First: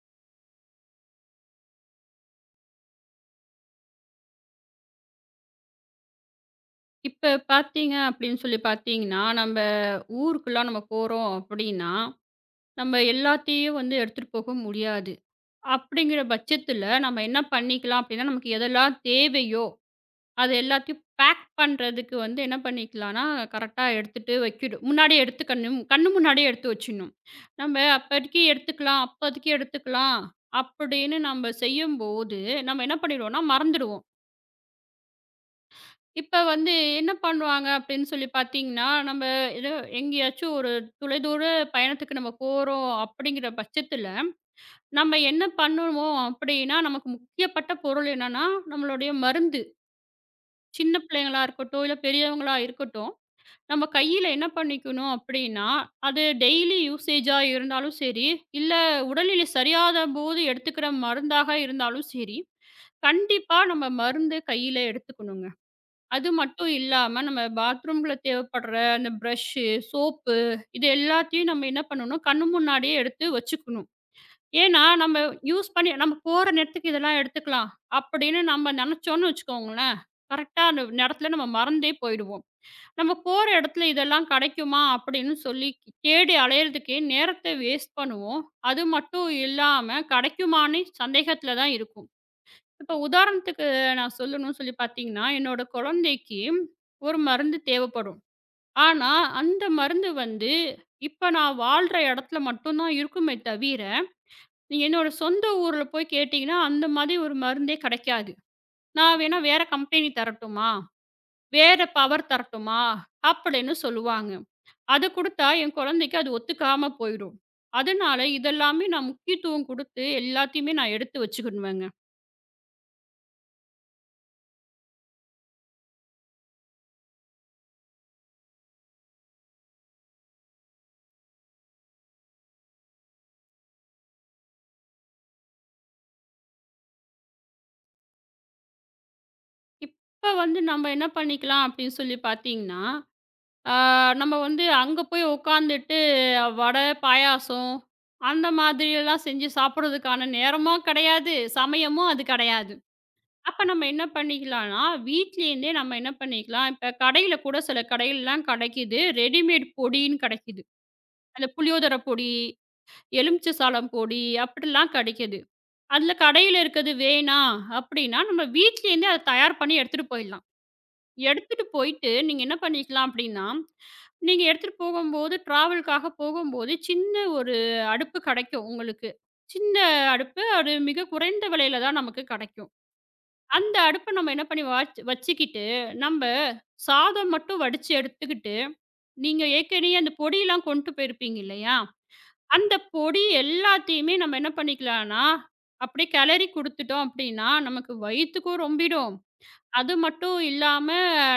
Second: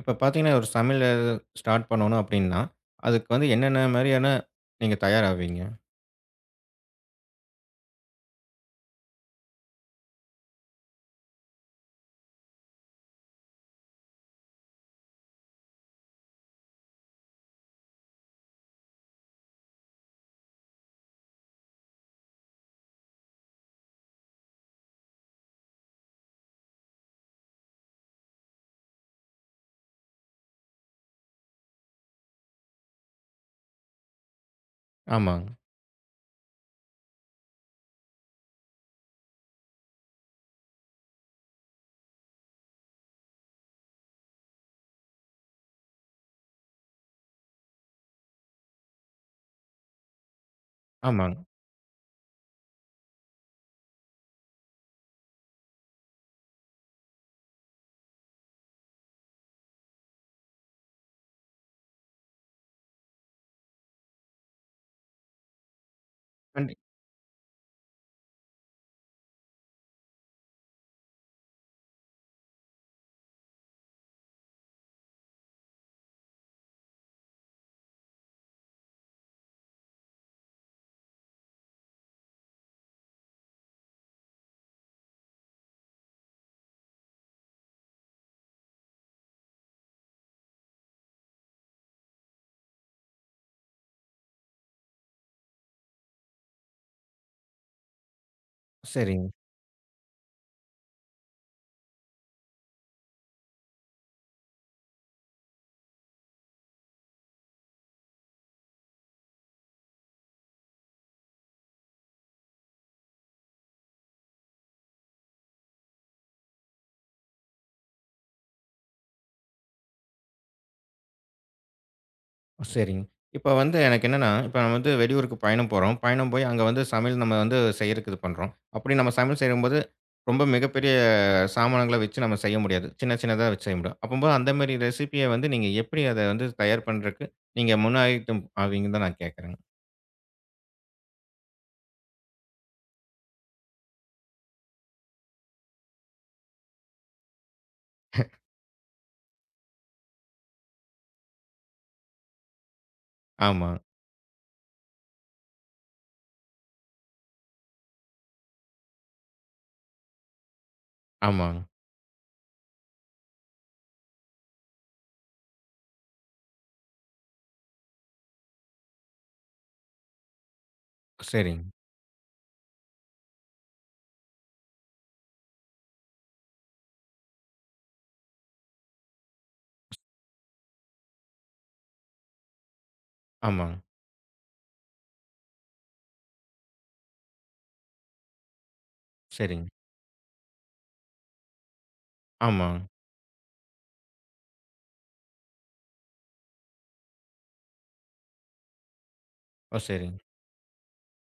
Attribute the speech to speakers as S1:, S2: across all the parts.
S1: இப்ப பார்த்தீங்கன்னா, ஒரு சமையல் ஸ்டார்ட் பண்ணணும் அப்டின்னா, அதுக்கு வந்து என்னென்ன மாரியான நீங்க தயாராவீங்க?
S2: இப்ப பார்த்தீங்க அப்படின்னு சொல்லி பார்த்தீங்கன்னா, நம்ப ஊருக்குலாம் நம்ம போறோம் அப்படின்னா, நம்ம எல்லாத்தையும் வந்து எடுத்துட்டு போக முடியாது. அப்படிங்கிற பட்சத்தில நம்ம என்ன பண்ணிக்கலாம் அப்படின்னா, நமக்கு எதெல்லாம் தேவையோ, அது எல்லாத்தையும் பேக் பண்றதுக்கு வந்து என்ன பண்ணிக்கலாம்னா, கரெக்ட்டா எடுத்துட்டு வைக்கணும். முன்னாடியே எடுத்து கண்ணு கண்ணு முன்னாடியே எடுத்து வச்சுடணும். நம்ம அப்போதைக்கு எடுத்துக்கலாம், அப்போதைக்கு எடுத்துக்கலாம் அப்படின்னு நம்ம செய்யும்போது, நம்ம என்ன பண்ணிடுவோம்னா மறந்துடுவோம்.
S1: ஆமாங்க,
S2: இப்ப வந்து என்ன பண்ணுவாங்க அப்படின்னு சொல்லி பார்த்தீங்கன்னா, நம்ம ஏதோ எங்கேயாச்சும் ஒரு தொலைதூர பயணத்துக்கு நம்ம போறோம் அப்படிங்கிற பட்சத்துல, நம்ம என்ன பண்ணுவோம் அப்படின்னா, நமக்கு முக்கியப்பட்ட பொருள் என்னன்னா, நம்மளுடைய மருந்து. சின்ன
S1: ஆமாங்க.
S2: பிள்ளைங்களா இருக்கட்டும், இல்ல பெரியவங்களா இருக்கட்டும், நம்ம கையில என்ன பண்ணிக்கணும் அப்படின்னா, அது டெய்லி யூசேஜா இருந்தாலும் சரி, இல்ல உடல்நிலை சரியாத போது எடுத்துக்கிற மருந்தாக இருந்தாலும் சரி, கண்டிப்பா நம்ம மருந்து கையில எடுத்துக்கணுங்க. அது மட்டும்
S1: கண்டி
S2: இல்லாம, நம்ம பாத்ரூம்ல தேவைப்படுற அந்த பிரஷ்ஷு, சோப்பு இது எல்லாத்தையும் நம்ம என்ன பண்ணணும், கண்ணு முன்னாடியே எடுத்து வச்சுக்கணும். ஏன்னா, நம்ம யூஸ் பண்ணி நம்ம போற நேரத்துக்கு இதெல்லாம் எடுத்துக்கலாம் அப்படின்னு நம்ம நெனச்சோன்னு வச்சுக்கோங்களேன், கரெக்ட்டா அந்த நேரத்துல நம்ம மறந்தே போயிடுவோம். நம்ம போற இடத்துல இதெல்லாம் கெடைக்குமா அப்படின்னு சொல்லி தேடி அலையறதுக்கே நேரத்த வேஸ்ட் பண்ணுவோம். அது மட்டும் இல்லாம, கெடைக்குமான்னு சந்தேகத்துல தான் இருக்கும். இப்ப உதாரணத்துக்கு நான் சொல்லணும்னு சொல்லி பார்த்தீங்கன்னா, என்னோட குழந்தைக்கு ஒரு மருந்து தேவைப்படும். ஆனா,
S1: சரிங்க,
S2: அந்த மருந்து வந்து இப்ப நான் வாழ்ற இடத்துல மட்டும் தான் இருக்குமே தவிர, நீங்க என்னோட சொந்த ஊர்ல போய் கேட்டீங்கன்னா, அந்த மாதிரி ஒரு மருந்தே கிடைக்காது. நான் வேணா வேற கம்பெனி தரட்டுமா? வேற பவர் தரட்டுமா? அப்படின்னு சொல்லுவாங்க. அது குடுத்தா என் குழந்தைக்கு அது ஒத்துக்காம போயிடும். அதனால இதெல்லாமே நான் முக்கியத்துவம் குடுத்து எல்லாத்தையுமே நான் எடுத்து வச்சுக்கிடுவேங்க.
S1: சரிங்க. இப்ப வந்து எனக்கு என்னன்னா, இப்ப நம்ம வந்து வெளியூருக்கு பயணம் போறோம். பயணம் போய் அங்க வந்து சமையல் நம்ம வந்து செய்யறக்கு இது பண்றோம். அப்படி நம்ம சமையல் செய்யும்போது, ரொம்ப மிகப்பெரிய சாமானங்கள வச்சு நம்ம செய்ய முடியாது. சின்ன சின்னதா வச்சு செய்ய முடியும். அப்பம்போது அந்த மாரி ரெசிபிய வந்து நீங்க எப்படி அத வந்து தயார் பண்றக்கு நீங்க முன்னாடிட்டும் ஆவீங்கன்னு தான் நான் கேட்கறேங்க?
S2: இப்ப வந்து நம்ம என்ன பண்ணிக்கலாம் அப்படின்னு சொல்லி பார்த்தீங்கன்னா, ஆ நம்ம வந்து அங்க போய் உட்காந்துட்டு வடை, பாயாசம் அந்த மாதிரியெல்லாம் செஞ்சு சாப்பிடுறதுக்கான நேரமும் கிடையாது, சமயமும் அது கிடையாது. அப்ப
S1: ஆமா,
S2: நம்ம என்ன பண்ணிக்கலாம்னா, வீட்லேருந்தே நம்ம என்ன பண்ணிக்கலாம், இப்ப கடையில கூட சில கடையிலலாம் கிடைக்குது, ரெடிமேட் பொடின்னு கிடைக்குது. அந்த
S1: ஆமாங்க.
S2: புளியோதரை பொடி, எலுமிச்சை சாலம் பொடி அப்படிலாம் கிடைக்குது. அதில கடையில இருக்கிறது வேணாம் அப்படின்னா, நம்ம வீட்லேருந்தே அத தயார் பண்ணி எடுத்துட்டு போயிடலாம். எடுத்துட்டு
S1: சரிங்க.
S2: போயிட்டு நீங்க என்ன பண்ணிக்கலாம் அப்படின்னா, நீங்க எடுத்துட்டு போகும்போது ட்ராவலுக்காக போகும்போது சின்ன ஒரு அடுப்பு கிடைக்கும் உங்களுக்கு. சின்ன அடுப்பு, அது மிக குறைந்த விலையில தான் நமக்கு கிடைக்கும். அந்த
S1: ஆமாங்க.
S2: அடுப்ப நம்ம என்ன பண்ணி வாச் வச்சுக்கிட்டு, நம்ப சாதம் மட்டும் வடிச்சு எடுத்துக்கிட்டு, நீங்க
S1: சரிங்க.
S2: ஏற்கனவே அந்த பொடியெல்லாம் கொண்டு போயிருப்பீங்க இல்லையா?
S1: ஆமா.
S2: அந்த பொடி எல்லாத்தையுமே நம்ம என்ன பண்ணிக்கலாம்னா, அப்படியே கிளறி குடுத்துட்டோம் அப்படின்னா, நமக்கு வயித்துக்கும் ரொம்பிடும்.
S1: ஓ!
S2: அது
S1: சரிங்க.
S2: மட்டும் இல்லாம,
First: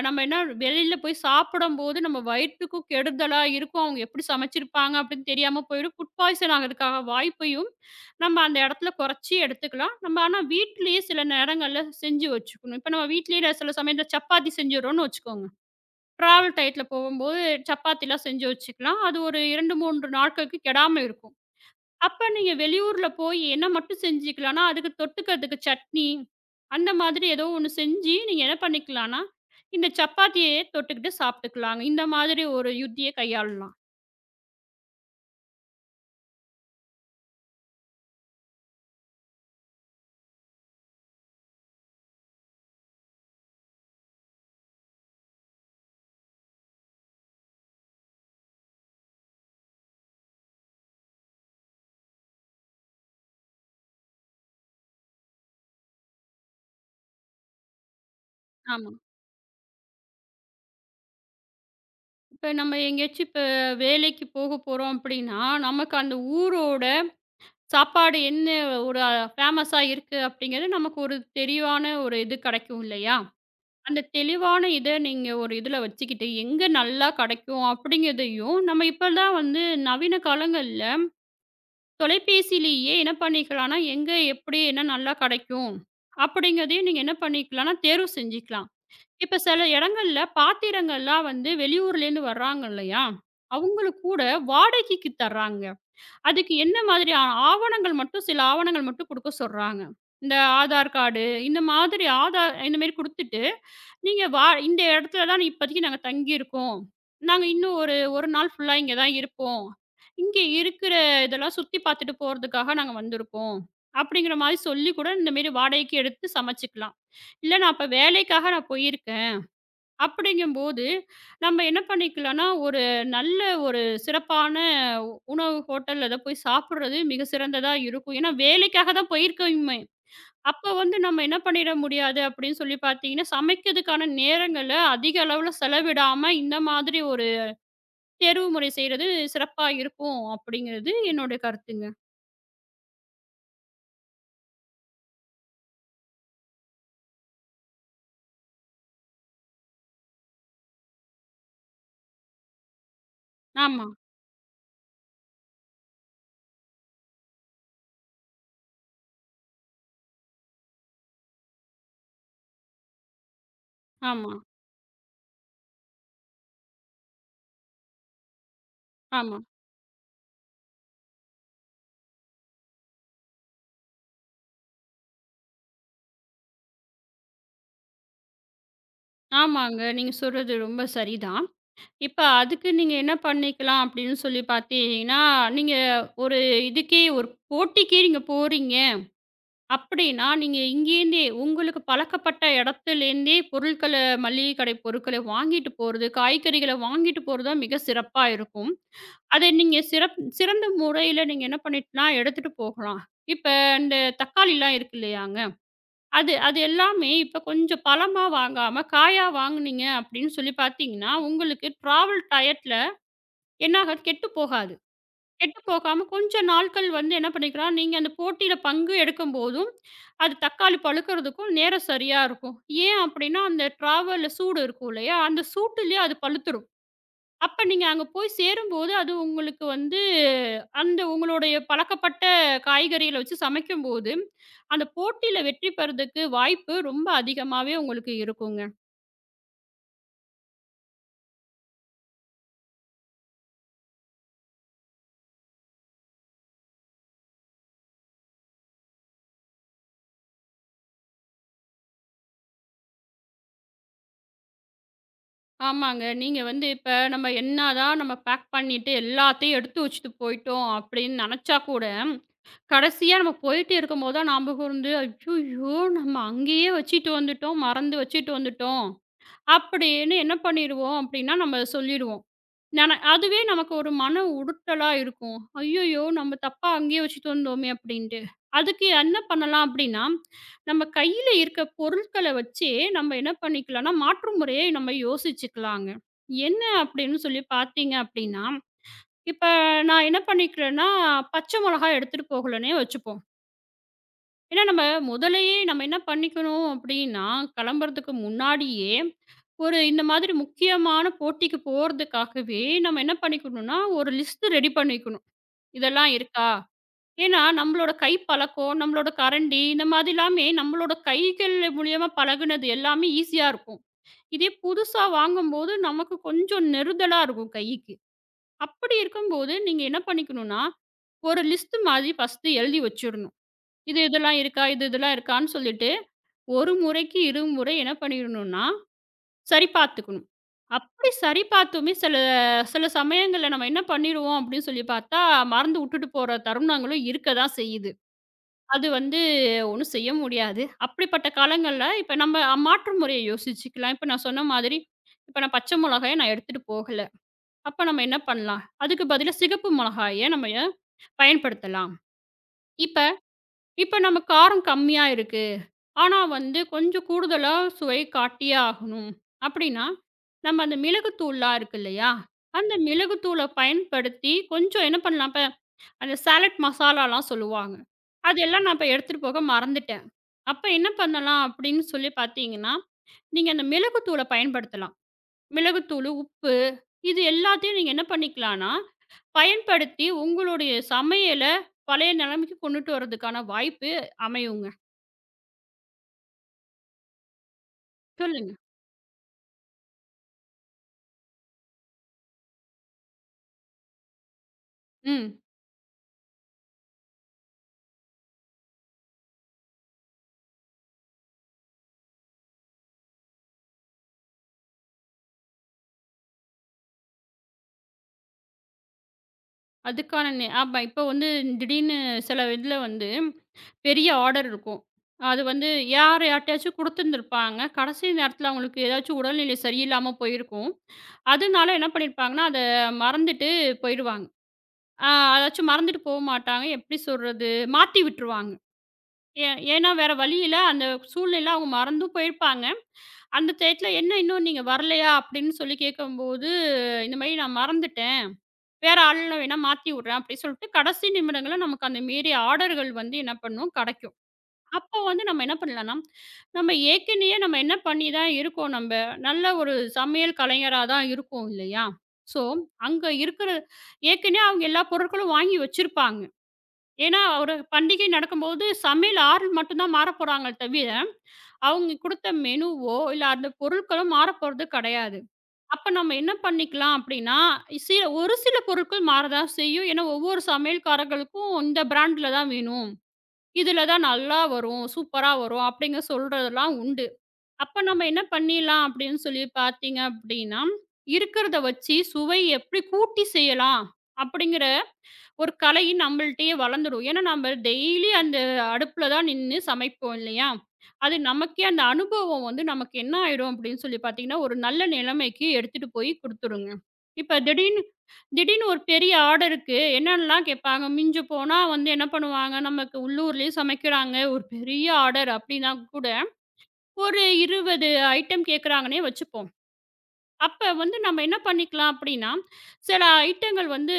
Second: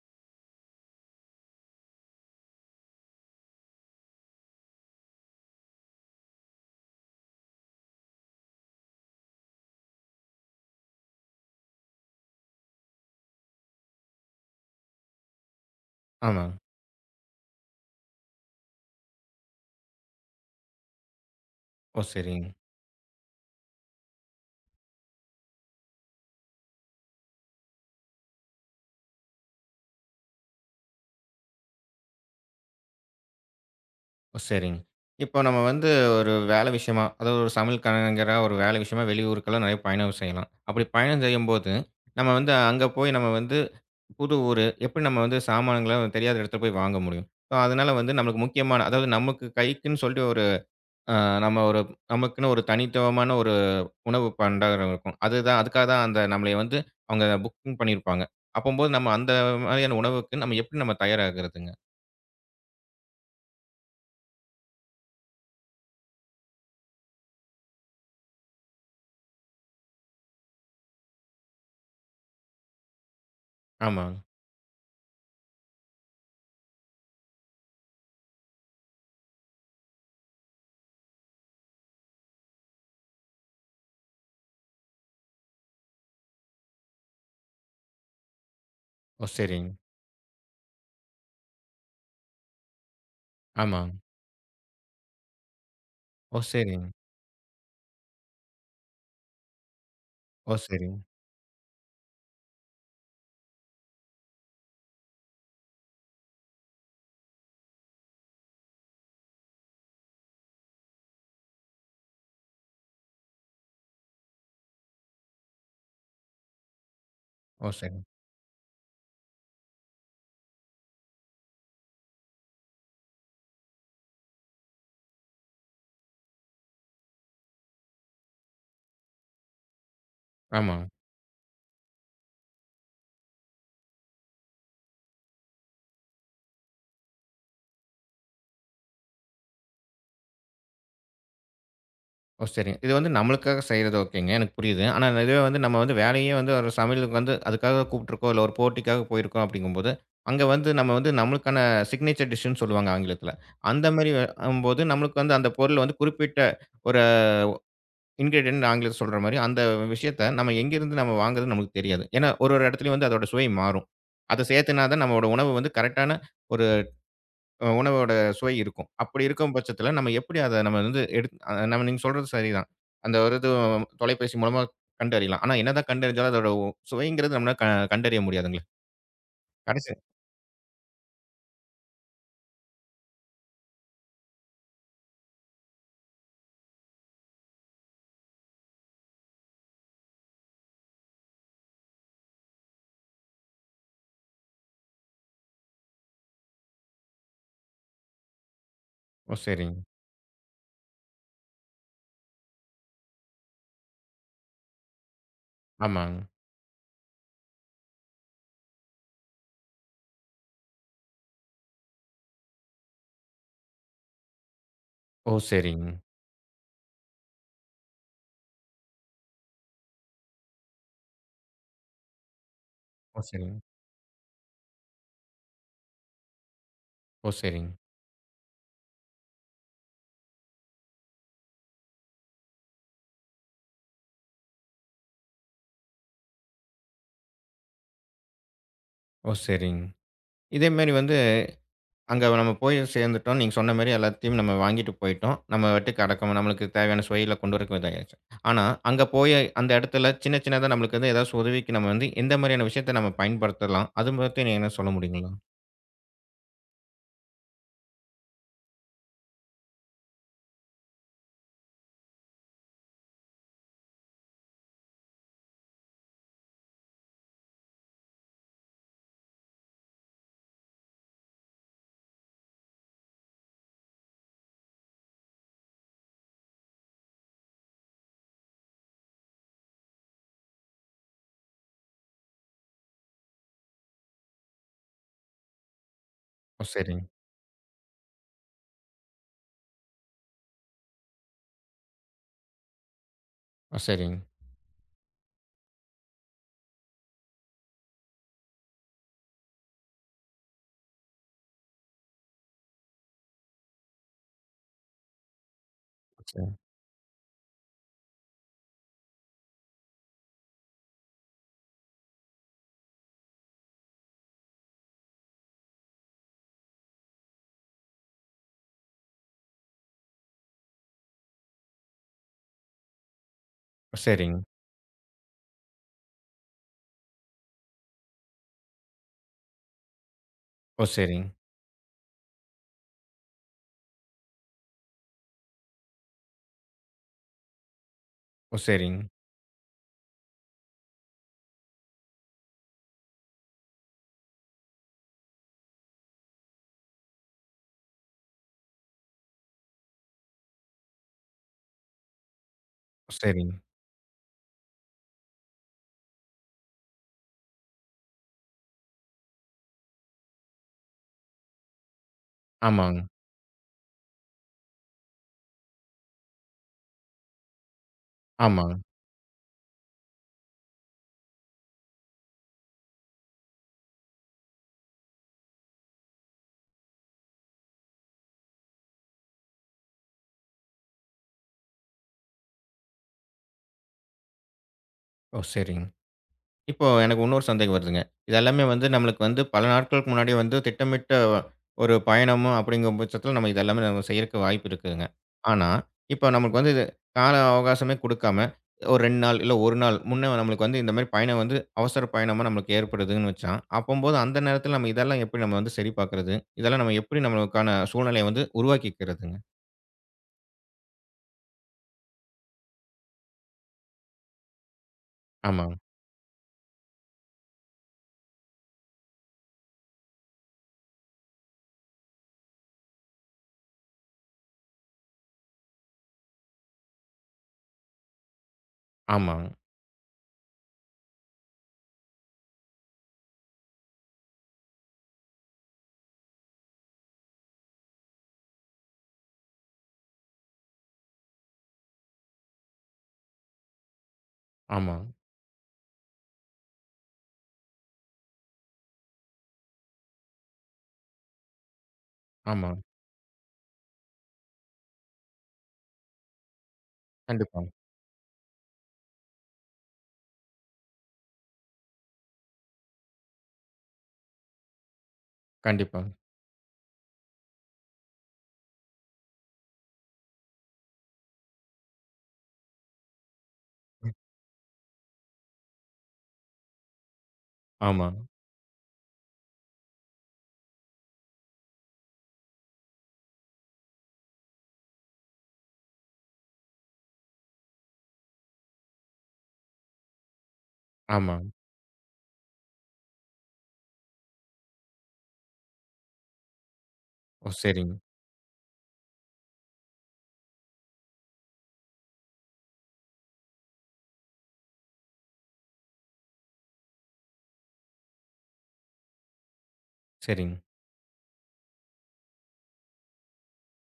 S2: நம்ம என்ன வெளியில போய் சாப்பிடும்போது நம்ம வயித்துக்கும் கெடுதலா இருக்கும். அவங்க எப்படி சமைச்சிருப்பாங்க அப்படின்னு தெரியாம போயிடும். ஃபுட் பாய்சன் ஆகுறதுக்காக வாய்ப்பையும் நம்ம அந்த இடத்துல குறைச்சு எடுத்துக்கலாம். நம்ம ஆனா வீட்டிலேயே சில நேரங்கள்ல செஞ்சு வச்சுக்கணும். இப்ப நம்ம வீட்டிலேயே சில சமயத்துல சப்பாத்தி செஞ்சுடுறோம்னு வச்சுக்கோங்க.
S1: ஆமாங்க.
S2: டிராவல் டயத்துல போகும்போது சப்பாத்திலாம் செஞ்சு வச்சுக்கலாம். அது ஒரு 2, 3 நாட்களுக்கு கெடாம இருக்கும்.
S1: ஓ!
S2: அப்ப
S1: சரிங்க.
S2: நீங்க வெளியூர்ல போய் என்ன மட்டும் செஞ்சுக்கலான்னா, அதுக்கு தொட்டுக்கிறதுக்கு சட்னி, அந்த மாதிரி ஏதோ ஒண்ணு செஞ்சு நீங்க என்ன பண்ணிக்கலான்னா, இந்த சப்பாத்தியே தொட்டுக்கிட்டு சாப்பிட்டுக்கலாங்க. இந்த மாதிரி ஒரு யுத்திய கையாளலாம்.
S1: ஓ! சரிங்க. இப்போ நம்ம வந்து ஒரு வேலை விஷயமா, அதாவது ஒரு சமையல் கலைஞரா ஒரு வேலை விஷயமா வெளியூருக்கெல்லாம் நெறைய பயணம் செய்யலாம். அப்படி பயணம் செய்யும்போது, நம்ம வந்து அங்க போய் நம்ம வந்து புது ஊரு, எப்படி நம்ம வந்து சாமான்கள தெரியாத இடத்துல போய் வாங்க முடியும்? ஸோ அதனால வந்து நம்மளுக்கு முக்கியமான அதாவது நமக்கு கைக்குன்னு சொல்லிட்டு ஒரு அ நம்ம ஒரு நமக்குன்னு ஒரு தனித்துவமான ஒரு உணவு பண்டகம் இருக்கும். அதுதான் அதுக்காக தான் அந்த நம்மளய வந்து அவங்க புக்கிங் பண்ணியிருப்பாங்க.
S2: ஆமா.
S1: அப்பம்போது நம்ம அந்த மாதிரியான உணவுக்கு நம்ம எப்படி நம்ம தயாராகுறதுங்க?
S2: இப்ப நம்ம எங்கேயாச்சும் இப்ப வேலைக்கு போக போறோம் அப்படின்னா, நமக்கு அந்த ஊரோட சாப்பாடு என்ன ஒரு ஃபேமஸா இருக்கு அப்படிங்கிறது நமக்கு ஒரு தெளிவான ஒரு இது கிடைக்கும் இல்லையா? அந்த
S1: ஆமாங்க.
S2: தெளிவான இத நீங்க ஒரு இதுல வச்சுக்கிட்டு, எங்க நல்லா கெடைக்கும் அப்படிங்கிறதையும், நம்ம இப்பலாம் வந்து நவீன காலங்கள்ல தொலைபேசியிலேயே என்ன பண்ணிக்கலாம்னா, எங்க எப்படி என்ன நல்லா கெடைக்கும், அப்படிங்கிறதையும் நீங்க என்ன பண்ணிக்கலாம்னா, தேர்வு செஞ்சுக்கலாம்.
S1: ஓ!
S2: இப்ப சில
S1: சரிங்க.
S2: இடங்கள்ல பாத்திரங்கள்லாம் வந்து வெளியூர்லேருந்து வர்றாங்க இல்லையா?
S1: ஆமாங்க.
S2: அவங்களுக்கு கூட வாடகைக்கு தர்றாங்க.
S1: ஓ!
S2: அதுக்கு என்ன
S1: சரிங்க.
S2: மாதிரியான ஆவணங்கள் மட்டும் சில ஆவணங்கள் மட்டும் குடுக்க சொல்றாங்க. இந்த
S1: ஓ!
S2: ஆதார்
S1: சரிங்க.
S2: கார்டு, இந்த மாதிரி ஆதார் இந்த மாரி குடுத்துட்டு, "நீங்க வா இந்த இடத்துல தான் இப்போதைக்கு நாங்க தங்கியிருக்கோம். நாங்க இன்னும் ஒரு 1 நாள் ஃபுல்லா இங்க தான் இருப்போம். இங்க இருக்கிற இதெல்லாம் சுத்தி பார்த்துட்டு போறதுக்காக நாங்க வந்திருக்கோம்." அப்படிங்கிற மாரி சொல்லி கூட இந்த மாரி வாடகைக்கு எடுத்து சமைச்சுக்கலாம். "இல்ல
S1: ஓ!
S2: நான் அப்ப
S1: சரிங்க.
S2: வேலைக்காக நான் போயிருக்கேன்." அப்படிங்கும்போது, நம்ம என்ன பண்ணிக்கலாம்னா, ஒரு நல்ல ஒரு சிறப்பான உணவு ஹோட்டல்ல இத போய் சாப்பிடுறது மிக சிறந்ததா இருக்கும். ஏன்னா, வேலைக்காக தான் போயிருக்கோமே. அப்ப
S1: ஆமாங்க.
S2: வந்து நம்ம என்ன பண்ணிட முடியாது அப்படின்னு சொல்லி பார்த்தீங்கன்னா, சமைக்கிறதுக்கான நேரங்கள அதிக அளவுல செலவிடாம, இந்த மாதிரி ஒரு தேர்வு முறை செய்றது சிறப்பா இருக்கும் அப்படிங்கிறது என்னோட கருத்துங்க.
S1: ஓ! சரிங்க. இது வந்து நம்மளுக்காக செய்றது ஓகேங்க. எனக்கு புரியுது. ஆனா இதுவே வந்து நம்ம வந்து வேலையே வந்து ஒரு சமையலுக்கு வந்து அதுக்காக கூப்பிட்டுருக்கோம். இல்ல ஒரு போட்டிக்காக போயிருக்கோம் அப்படிங்கும்போது, அங்க வந்து நம்ம வந்து நம்மளுக்கான சிக்னேச்சர் டிஷ்ன்னு சொல்லுவாங்க ஆங்கிலத்தில.
S2: ஆமா,
S1: அந்த மாரி ஆகும்போது நம்மளுக்கு வந்து அந்த பொருள் வந்து குறிப்பிட்ட ஒரு இன்கிரீடியன்ட் ஆங்கிலத்தில சொல்ற மாரி அந்த விஷயத்த நம்ம எங்கேருந்து நம்ம வாங்குறதுன்னு நமக்கு தெரியாது. ஏன்னா ஒரு ஒரு இடத்துலயும் வந்து அதோட சுவை மாறும்.
S2: ஆமா,
S1: அத சேர்த்துனா தான் நம்மளோட உணவு வந்து கரெக்ட்டான உணவோட சுவை இருக்கும். அப்படி
S2: ஆமா.
S1: இருக்கும் பட்சத்தில நம்ம எப்படி அத நம்ம வந்து எடுத் அ நம்ம நீங்க சொல்றது சரிதான். அந்த ஒரு இது தொலைபேசி மூலமா கண்டறியலாம். ஆனா என்னதான் கண்டறிஞ்சாலும் அதோட சுவைங்கிறது நம்மளால கண்டறிய முடியாதுங்களே!
S2: ஆமாங்க.
S1: கடைசி
S2: நீங்க சொல்றது ரொம்ப சரிதான். இப்ப அதுக்கு நீங்க என்ன பண்ணிக்கலாம் அப்படின்னு சொல்லி பார்த்தீங்கன்னா, நீங்க ஒரு இதுக்கே ஒரு போட்டிக்கே நீங்க போறீங்க அப்படின்னா, நீங்க இங்கேருந்தே உங்களுக்கு பழக்கப்பட்ட இடத்துலேருந்தே பொருட்கள மளிகை கடை பொருட்கள வாங்கிட்டு போறது, காய்கறிகள வாங்கிட்டு போறது தான் மிக சிறப்பா இருக்கும்.
S1: ஓ
S2: அத நீங்க
S1: சரிங்க.
S2: சிறந்த முறையில நீங்க என்ன பண்ணிட்டுனா எடுத்துட்டு போகலாம். இப்ப இந்த தக்காளிலாம் இருக்கு இல்லையாங்க,
S1: ஆமாங்க.
S2: அது அது எல்லாமே இப்ப கொஞ்சம் பழமா வாங்காம, காயா வாங்குனீங்க அப்படின்னு சொல்லி பார்த்தீங்கன்னா, உங்களுக்கு ட்ராவல் டயத்துல என்னாகாது கெட்டு போகாது.
S1: ஓ
S2: கெட்டு
S1: சரிங்க.
S2: போகாம கொஞ்ச நாட்கள் வந்து என்ன பண்ணிக்கலாம், நீங்க அந்த போட்டியில பங்கு எடுக்கும்போதும், அது தக்காளி பழுக்கறதுக்கும் நேரம் சரியா இருக்கும். ஏன்
S1: ஓ
S2: அப்படின்னா,
S1: சரிங்க.
S2: அந்த ட்ராவல்ல சூடு இருக்கும் இல்லையா? அந்த சூட்டுலயே அது பழுத்துரும்.
S1: ஓ
S2: அப்ப
S1: சரிங்க.
S2: நீங்க அங்க போய் சேரும்போது, அது உங்களுக்கு வந்து அந்த உங்களுடைய பழக்கப்பட்ட காய்கறிகள வச்சு சமைக்கும்போது, அந்த போட்டியில வெற்றி பெறதுக்கு வாய்ப்பு ரொம்ப அதிகமாவே உங்களுக்கு இருக்குங்க.
S1: ஓ சரிங்க. இதே மாரி வந்து அங்க நம்ம போய் சேர்ந்துட்டோம். நீங்க சொன்ன மாரி எல்லாத்தையும் நம்ம வாங்கிட்டு போயிட்டோம். நம்ம பாட்டுக்கு அடக்கமா நம்மளுக்கு தேவையான சுவையில கொண்டு வரக்கு இதாயாச்சு. ஆனா, அங்க போய் அந்த இடத்துல சின்ன சின்னதா நம்மளுக்கு வந்து ஏதாச்சு உதவிக்கு நம்ம வந்து எந்த மாரியான விஷயத்த நம்ம பயன்படுத்தலாம்? அது பத்தி நீங்க என்ன சொல்ல முடியுங்களா?
S2: ஆமாங்க. நீங்க வந்து இப்ப நம்ம என்னதான் பேக் பண்ணிட்டு எல்லாத்தையும் எடுத்து வச்சுட்டு போயிட்டோம் அப்படின்னு நெனச்சா கூட, கடைசியா நம்ம போயிட்டு இருக்கும்போது தான் ஞாபகம் வந்து, "ஐய்யய்யோ! நம்ம அங்கேயே வச்சுட்டு வந்துட்டோம். மறந்து வச்சுட்டு வந்துட்டோம்." அப்படின்னு என்ன பண்ணிருவோம் அப்படின்னா, நம்ம சொல்லிடுவோம். அதுவே நமக்கு ஒரு மன உறுத்தலா இருக்கும். ஐய்யய்யோ! நம்ம தப்பா அங்கேயே வச்சுட்டு வந்தோமே அப்படின்ட்டு. அதுக்கு என்ன பண்ணலாம் அப்படின்னா, நம்ம கையில இருக்க பொருட்கள வச்சே நம்ம என்ன பண்ணிக்கலாம்னா, மாற்று முறையை நம்ம யோசிச்சுக்கலாங்க. என்ன
S1: ஓ! சரிங்க.
S2: அப்படின்னு சொல்லி பார்த்தீங்க அப்படின்னா, இப்ப நான் என்ன பண்ணிக்கிறேன்னா, பச்சை மொளகா எடுத்துட்டு போகலன்னே வச்சுப்போம்.
S1: ஓ! சரிங்க.
S2: ஏன்னா நம்ம முதல்லயே நம்ம என்ன பண்ணிக்கணும் அப்படின்னா, கிளம்புறதுக்கு முன்னாடியே, ஒரு இந்த மாதிரி முக்கியமான போட்டிக்கு போறதுக்காகவே நம்ம என்ன பண்ணிக்கணும்னா, ஒரு லிஸ்ட் ரெடி பண்ணிக்கணும். இதெல்லாம்
S1: ஓ!
S2: இருக்கா?
S1: சரிங்க.
S2: ஏன்னா நம்மளோட கை பழக்கம், நம்மளோட கரண்டி இந்த மாதிரி எல்லாமே நம்மளோட கைகள் மூலியமா பழகுனது எல்லாமே ஈஸியா இருக்கும். இதே புதுசா வாங்கும்போது நமக்கு கொஞ்சம் நெருடலா இருக்கும் கைக்கு. அப்படி இருக்கும்போது நீங்க என்ன பண்ணிக்கணும்னா, ஒரு லிஸ்ட் மாதிரி ஃபர்ஸ்ட்டு எழுதி வச்சுடணும்.
S1: ஓ!
S2: இது இதெல்லாம்
S1: சரிங்க.
S2: இருக்கா? இது இதெல்லாம் இருக்கான்னு சொல்லிட்டு ஒரு முறைக்கு இருமுறை என்ன பண்ணிடணும்னா, சரி பார்த்துக்கணும்.
S1: ஓ!
S2: அப்படி
S1: சரிங்க.
S2: சரி பார்த்துமே சில சில சமயங்கள்ல நம்ம என்ன பண்ணிருவோம் அப்படின்னு சொல்லி பார்த்தா, மறந்து விட்டுட்டு போற தருணங்களும் இருக்க தான் செய்யுது.
S1: ஓ!
S2: அது
S1: சரிங்க. ஓ! சரிங்க.
S2: வந்து ஒண்ணும் செய்ய முடியாது. அப்படிப்பட்ட காலங்கள்ல இப்ப நம்ம மாற்று முறைய யோசிச்சுக்கலாம். இப்ப நான் சொன்ன மாதிரி, இப்ப நான் பச்சை மிளகாய நான் எடுத்துட்டு போகல. அப்ப நம்ம என்ன பண்ணலாம்? அதுக்கு பதிலா சிகப்பு மிளகாய நம்ம பயன்படுத்தலாம். இப்ப
S1: ஓ! சரிங்க.
S2: இப்ப நம்ம காரம் கம்மியா இருக்கு. ஆனா வந்து கொஞ்சம் கூடுதலா சுவை காட்டியே ஆகணும் அப்படின்னா, நம்ம அந்த மிளகுத்தூள்லாம் இருக்கு இல்லையா? அந்த
S1: ஆமாங்க.
S2: மிளகுத்தூள பயன்படுத்தி கொஞ்சம் என்ன பண்ணலாம், இப்ப அந்த சாலட் மசாலாலாம் சொல்லுவாங்க. அதெல்லாம்
S1: ஆமாங்க.
S2: நான் இப்ப எடுத்துட்டு போக மறந்துட்டேன். அப்ப என்ன பண்ணலாம் அப்படின்னு சொல்லி பார்த்தீங்கன்னா, நீங்க அந்த மிளகுத்தூள பயன்படுத்தலாம். மிளகுத்தூளு, உப்பு இது எல்லாத்தையும் நீங்க என்ன பண்ணிக்கலாம்னா, பயன்படுத்தி உங்களுடைய சமையல பழைய நிலைமைக்கு கொண்டுட்டு வர்றதுக்கான வாய்ப்பு அமையுங்க.
S1: ஓ! சரிங்க. இப்போ எனக்கு இன்னொரு சந்தேகம் வருதுங்க. இது
S2: சொல்லுங்க.
S1: எல்லாமே வந்து நம்மளுக்கு வந்து பல நாட்களுக்கு முன்னாடியே வந்து திட்டமிட்ட ஒரு பயணமும் அப்படிங்கும் பட்சத்தில நம்ம இது எல்லாமே நம்ம செய்யறக்கு வாய்ப்பு இருக்குதுங்க.
S2: ம்.
S1: ஆனா, இப்போ நமக்கு வந்து இது கால அவகாசமே குடுக்காம, ஒரு 2 நாள் இல்ல 1 நாள் முன்ன நம்மளுக்கு வந்து இந்த மாரி பயணம் வந்து அவசர பயணமா நம்மளுக்கு ஏற்படுதுன்னு வச்சா, அப்பம்போது அந்த நேரத்தில நம்ம இதெல்லாம் எப்படி நம்ம வந்து சரி பார்க்கிறது? இதெல்லாம் நம்ம எப்படி நம்மளுக்கான சூழ்நிலைய வந்து உருவாக்கிக்கிறதுங்க?
S2: அதுக்கான நே ஆமா. இப்போ வந்து திடீர்னு சில இதில வந்து பெரிய ஆர்டர் இருக்கும். அது வந்து
S1: ஆமாங்க,
S2: யார் யார்ட்டயாச்சும் குடுத்துருந்துருப்பாங்க. கடைசி நேரத்தில அவங்களுக்கு ஏதாச்சும் உடல்நிலை சரியில்லாம போயிருக்கும். அதனால என்ன பண்ணியிருப்பாங்கன்னா, அத மறந்துட்டு போயிடுவாங்க. அ அதாச்சும் மறந்துட்டு போ மாட்டாங்க. எப்படி சொல்றது? மாத்தி விட்டுருவாங்க. ஏ
S1: ஆமாங்க,
S2: ஏன்னா வேற வழி இல்ல. அந்த சூழ்நிலையில அவங்க மறந்தும் போயிருப்பாங்க. அந்த டயத்தில என்ன இன்னும் நீங்க வரலையா? அப்படின்னு சொல்லி கேட்கும்போது, இந்த மாரி நான் மறந்துட்டேன். வேற ஆள்ல வேணா மாத்தி விடுறேன் அப்படின்னு சொல்லிட்டு கடைசி நிமிடங்கள்ல நமக்கு அந்த மீறிய ஆர்டர்கள் வந்து என்ன பண்ணும் கிடைக்கும். அப்போ
S1: ஆமாங்க,
S2: வந்து நம்ம என்ன பண்ணலாம்னா, நம்ம ஏற்கனவே நம்ம என்ன பண்ணி தான் இருக்கோம் நம்ப. நல்ல ஒரு சமையல் கலைஞரா தான் இருக்கோம் இல்லையா? ஸோ,
S1: ஆமாங்க.
S2: அங்க இருக்கிற ஏற்கனவே அவங்க எல்லா பொருட்களும் வாங்கி வச்சிருப்பாங்க. ஏன்னா ஒரு
S1: கண்டிப்பாங்க,
S2: பண்டிகை நடக்கும்போது சமையல் ஆள் மட்டும் தான் மாறப்போறாங்களே தவிர, அவங்க குடுத்த மெனுவோ, இல்ல அந்த பொருட்களோ மாறப்போறது கிடையாது. அப்ப நம்ம
S1: கண்டிப்பாங்க.
S2: என்ன பண்ணிக்கலாம் அப்படின்னா, சில ஒரு சில பொருட்கள் மாறதான் செய்யும். ஏன்னா, ஒவ்வொரு சமையல்காரர்களுக்கும் இந்த பிராண்ட்ல தான் வேணும். இதுல தான் நல்லா வரும். சூப்பரா வரும். அப்படிங்க சொல்றதெல்லாம் உண்டு. அப்ப நம்ம என்ன
S1: ஆமாங்க,
S2: பண்ணிடலாம் அப்படின்னு சொல்லி பார்த்தீங்க அப்படின்னா, இருக்கிறத வச்சு சுவை எப்படி கூட்டி செய்யலாம் அப்படிங்கிற ஒரு கலையும் நம்மள்ட்டயே வளர்ந்துடும். ஏன்னா நம்ம டெய்லி அந்த அடுப்புல தான் நின்னு சமைப்போம் இல்லையா? அது
S1: ஆமாங்க.
S2: நமக்கே அந்த அனுபவம் வந்து நமக்கு என்ன ஆயிடும் அப்படின்னு சொல்லி பார்த்தீங்கன்னா, ஒரு நல்ல நிலைமைக்கு எடுத்துட்டு போய் குடுத்துருங்க. இப்ப
S1: ஓ!
S2: திடீர்னு
S1: சரிங்க,
S2: திடீர்னு ஒரு பெரிய ஆர்டருக்கு என்னன்னலாம் கேட்பாங்க. மிஞ்சு போனா வந்து என்ன பண்ணுவாங்க, நமக்கு உள்ளூர்லயே சமைக்கிறாங்க. ஒரு பெரிய ஆர்டர் அப்படின்னா கூட ஒரு 20 ஐட்டம் கேட்கறாங்கன்னே வச்சுப்போம்.
S1: சரிங்க.
S2: அப்ப வந்து நம்ம என்ன பண்ணிக்கலாம் அப்படின்னா, சில ஐட்டங்கள் வந்து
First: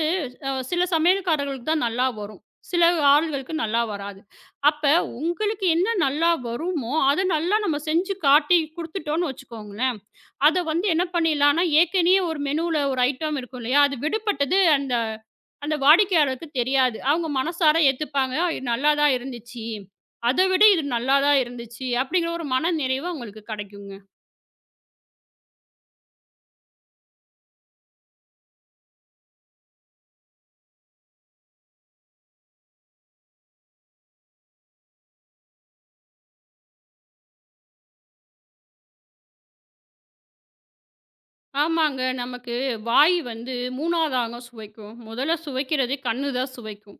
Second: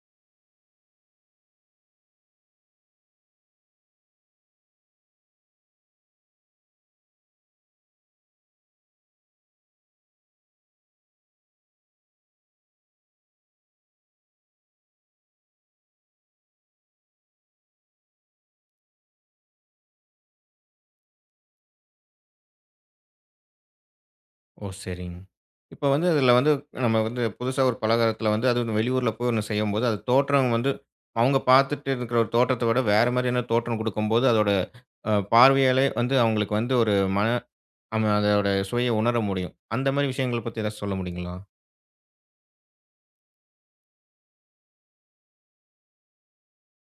S2: சில சமையல்காரர்களுக்கு தான் நல்லா வரும். சில ஆள்களுக்கு நல்லா வராது. அப்ப உங்களுக்கு என்ன நல்லா வருமோ, அத நல்லா நம்ம செஞ்சு காட்டி குடுத்துட்டோம்னு வச்சுக்கோங்களேன், அத வந்து என்ன பண்ணிடலாம்னா, ஏற்கனவே ஒரு மெனுல ஒரு ஐட்டம் இருக்கும் இல்லையா? அது விடுபட்டது அந்த அந்த வாடிக்கையாளருக்கு தெரியாது. அவங்க மனசார ஏத்துப்பாங்க. இது நல்லா தான் இருந்துச்சு. அத விட இது நல்லா தான் இருந்துச்சு. அப்படிங்கிற ஒரு மன நிறைவு அவங்களுக்கு கிடைக்குங்க.
S1: ஓ! சரிங்க. இப்ப வந்து அதில வந்து நம்ம வந்து புதுசா ஒரு பலகாரத்தில வந்து அதுவும் வெளியூர்ல போய் ஒண்ணு செய்யும்போது, அது தோற்றம் வந்து அவங்க பார்த்துட்டு இருக்கிற ஒரு தோற்றத்த விட வேற மாரியான தோற்றம் குடுக்கும்போது, அதோட பார்வையாலே வந்து அவங்களுக்கு வந்து ஒரு மன அதோட சுவைய உணர முடியும். அந்த மாரி விஷயங்கள பத்தி ஏதாச்சும் சொல்ல முடியுங்களா?
S2: ஆமாங்க. நமக்கு வாய் வந்து 3 வதாங்க சுவைக்கும். முதல்ல சுவைக்கிறதே கண்ணு தான் சுவைக்கும்.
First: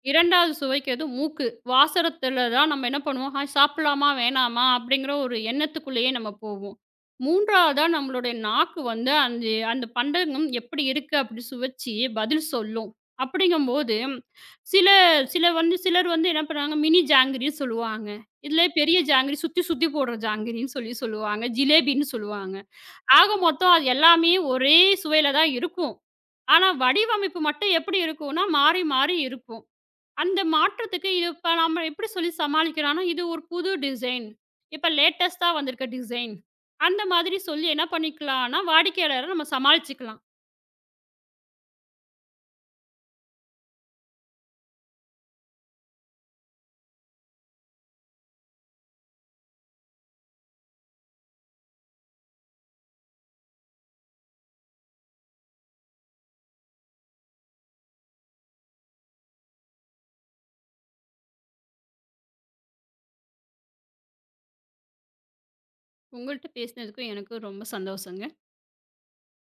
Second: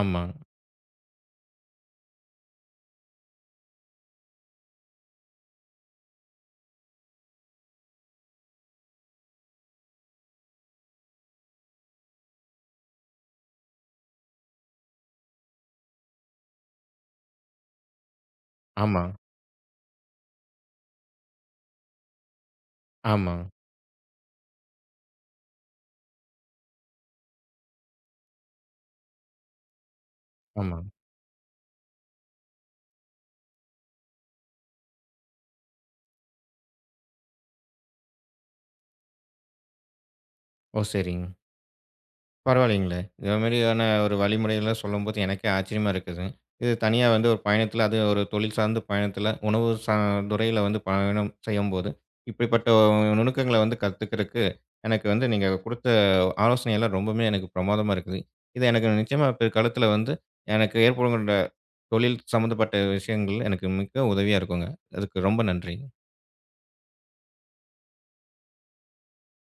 S1: ஆமாங்க.
S2: 2வது சுவைக்கிறது மூக்கு. வாசரத்தில தான் நம்ம என்ன பண்ணுவோம், "ஆ சாப்பிடலாமா? வேணாமா?" அப்படிங்கிற ஒரு எண்ணத்துக்குள்ளேயே நம்ம போவோம். 3வதா நம்மளுடைய நாக்கு வந்து அந்த அந்த பண்டகம் எப்படி இருக்கு அப்படி சுவைச்சு பதில் சொல்லும். அப்படிங்கும்போது சில சில வந்து சிலர் வந்து என்ன பண்ணுவாங்க, மினி ஜாங்கிரின்னு சொல்லுவாங்க. இதுல பெரிய
S1: ஆமா. ஆமா.
S2: ஜாங்கிரி சுத்தி சுத்தி போடுற ஜாங்கிரின்னு சொல்லி சொல்லுவாங்க. ஜிலேபின்னு சொல்லுவாங்க. ஆக
S1: ஆமா.
S2: மொத்தம் அது எல்லாமே ஒரே சுவையில தான் இருக்கும். ஆனா வடிவமைப்பு மட்டும் எப்படி இருக்கும்னா, மாறி மாறி இருக்கும். அந்த
S1: ஆமா.
S2: மாற்றத்துக்கு இது இப்ப நம்ம எப்படி சொல்லி சமாளிக்கிறோம்னா, இது ஒரு புது டிசைன். இப்ப லேட்டஸ்ட்டா வந்திருக்க டிசைன். அந்த மாதிரி சொல்லி என்ன பண்ணிக்கலாம்னா, வாடிக்கையாளர நம்ம சமாளிச்சுக்கலாம்.
S1: ஓ! சரிங்க. பரவாயில்லைங்களே! இந்த மாதிரியான ஒரு வழிமுறைகள்லாம் சொல்லும்போது எனக்கே ஆச்சரியமா இருக்குது. இது தனியா வந்து ஒரு பயணத்தில, அது ஒரு தொழில் சார்ந்த பயணத்தில, உணவு துறையில வந்து பயணம் செய்யும்போது, இப்படிப்பட்ட நுணுக்கங்கள வந்து கத்துக்கிறதுக்கு, எனக்கு வந்து நீங்க குடுத்த ஆலோசனையெல்லாம் ரொம்பவுமே எனக்கு பிரமாதமா இருக்குது. இது எனக்கு நிச்சயமா பிற்காலத்தில வந்து, எனக்கு ஏற்படுகின்ற தொழில் சம்மந்தப்பட்ட விஷயங்கள் எனக்கு மிக்க உதவியா இருக்குங்க. அதுக்கு ரொம்ப நன்றி.
S2: உங்கள்ட்ட பேசினதுக்கு எனக்கு ரொம்ப சந்தோஷங்க.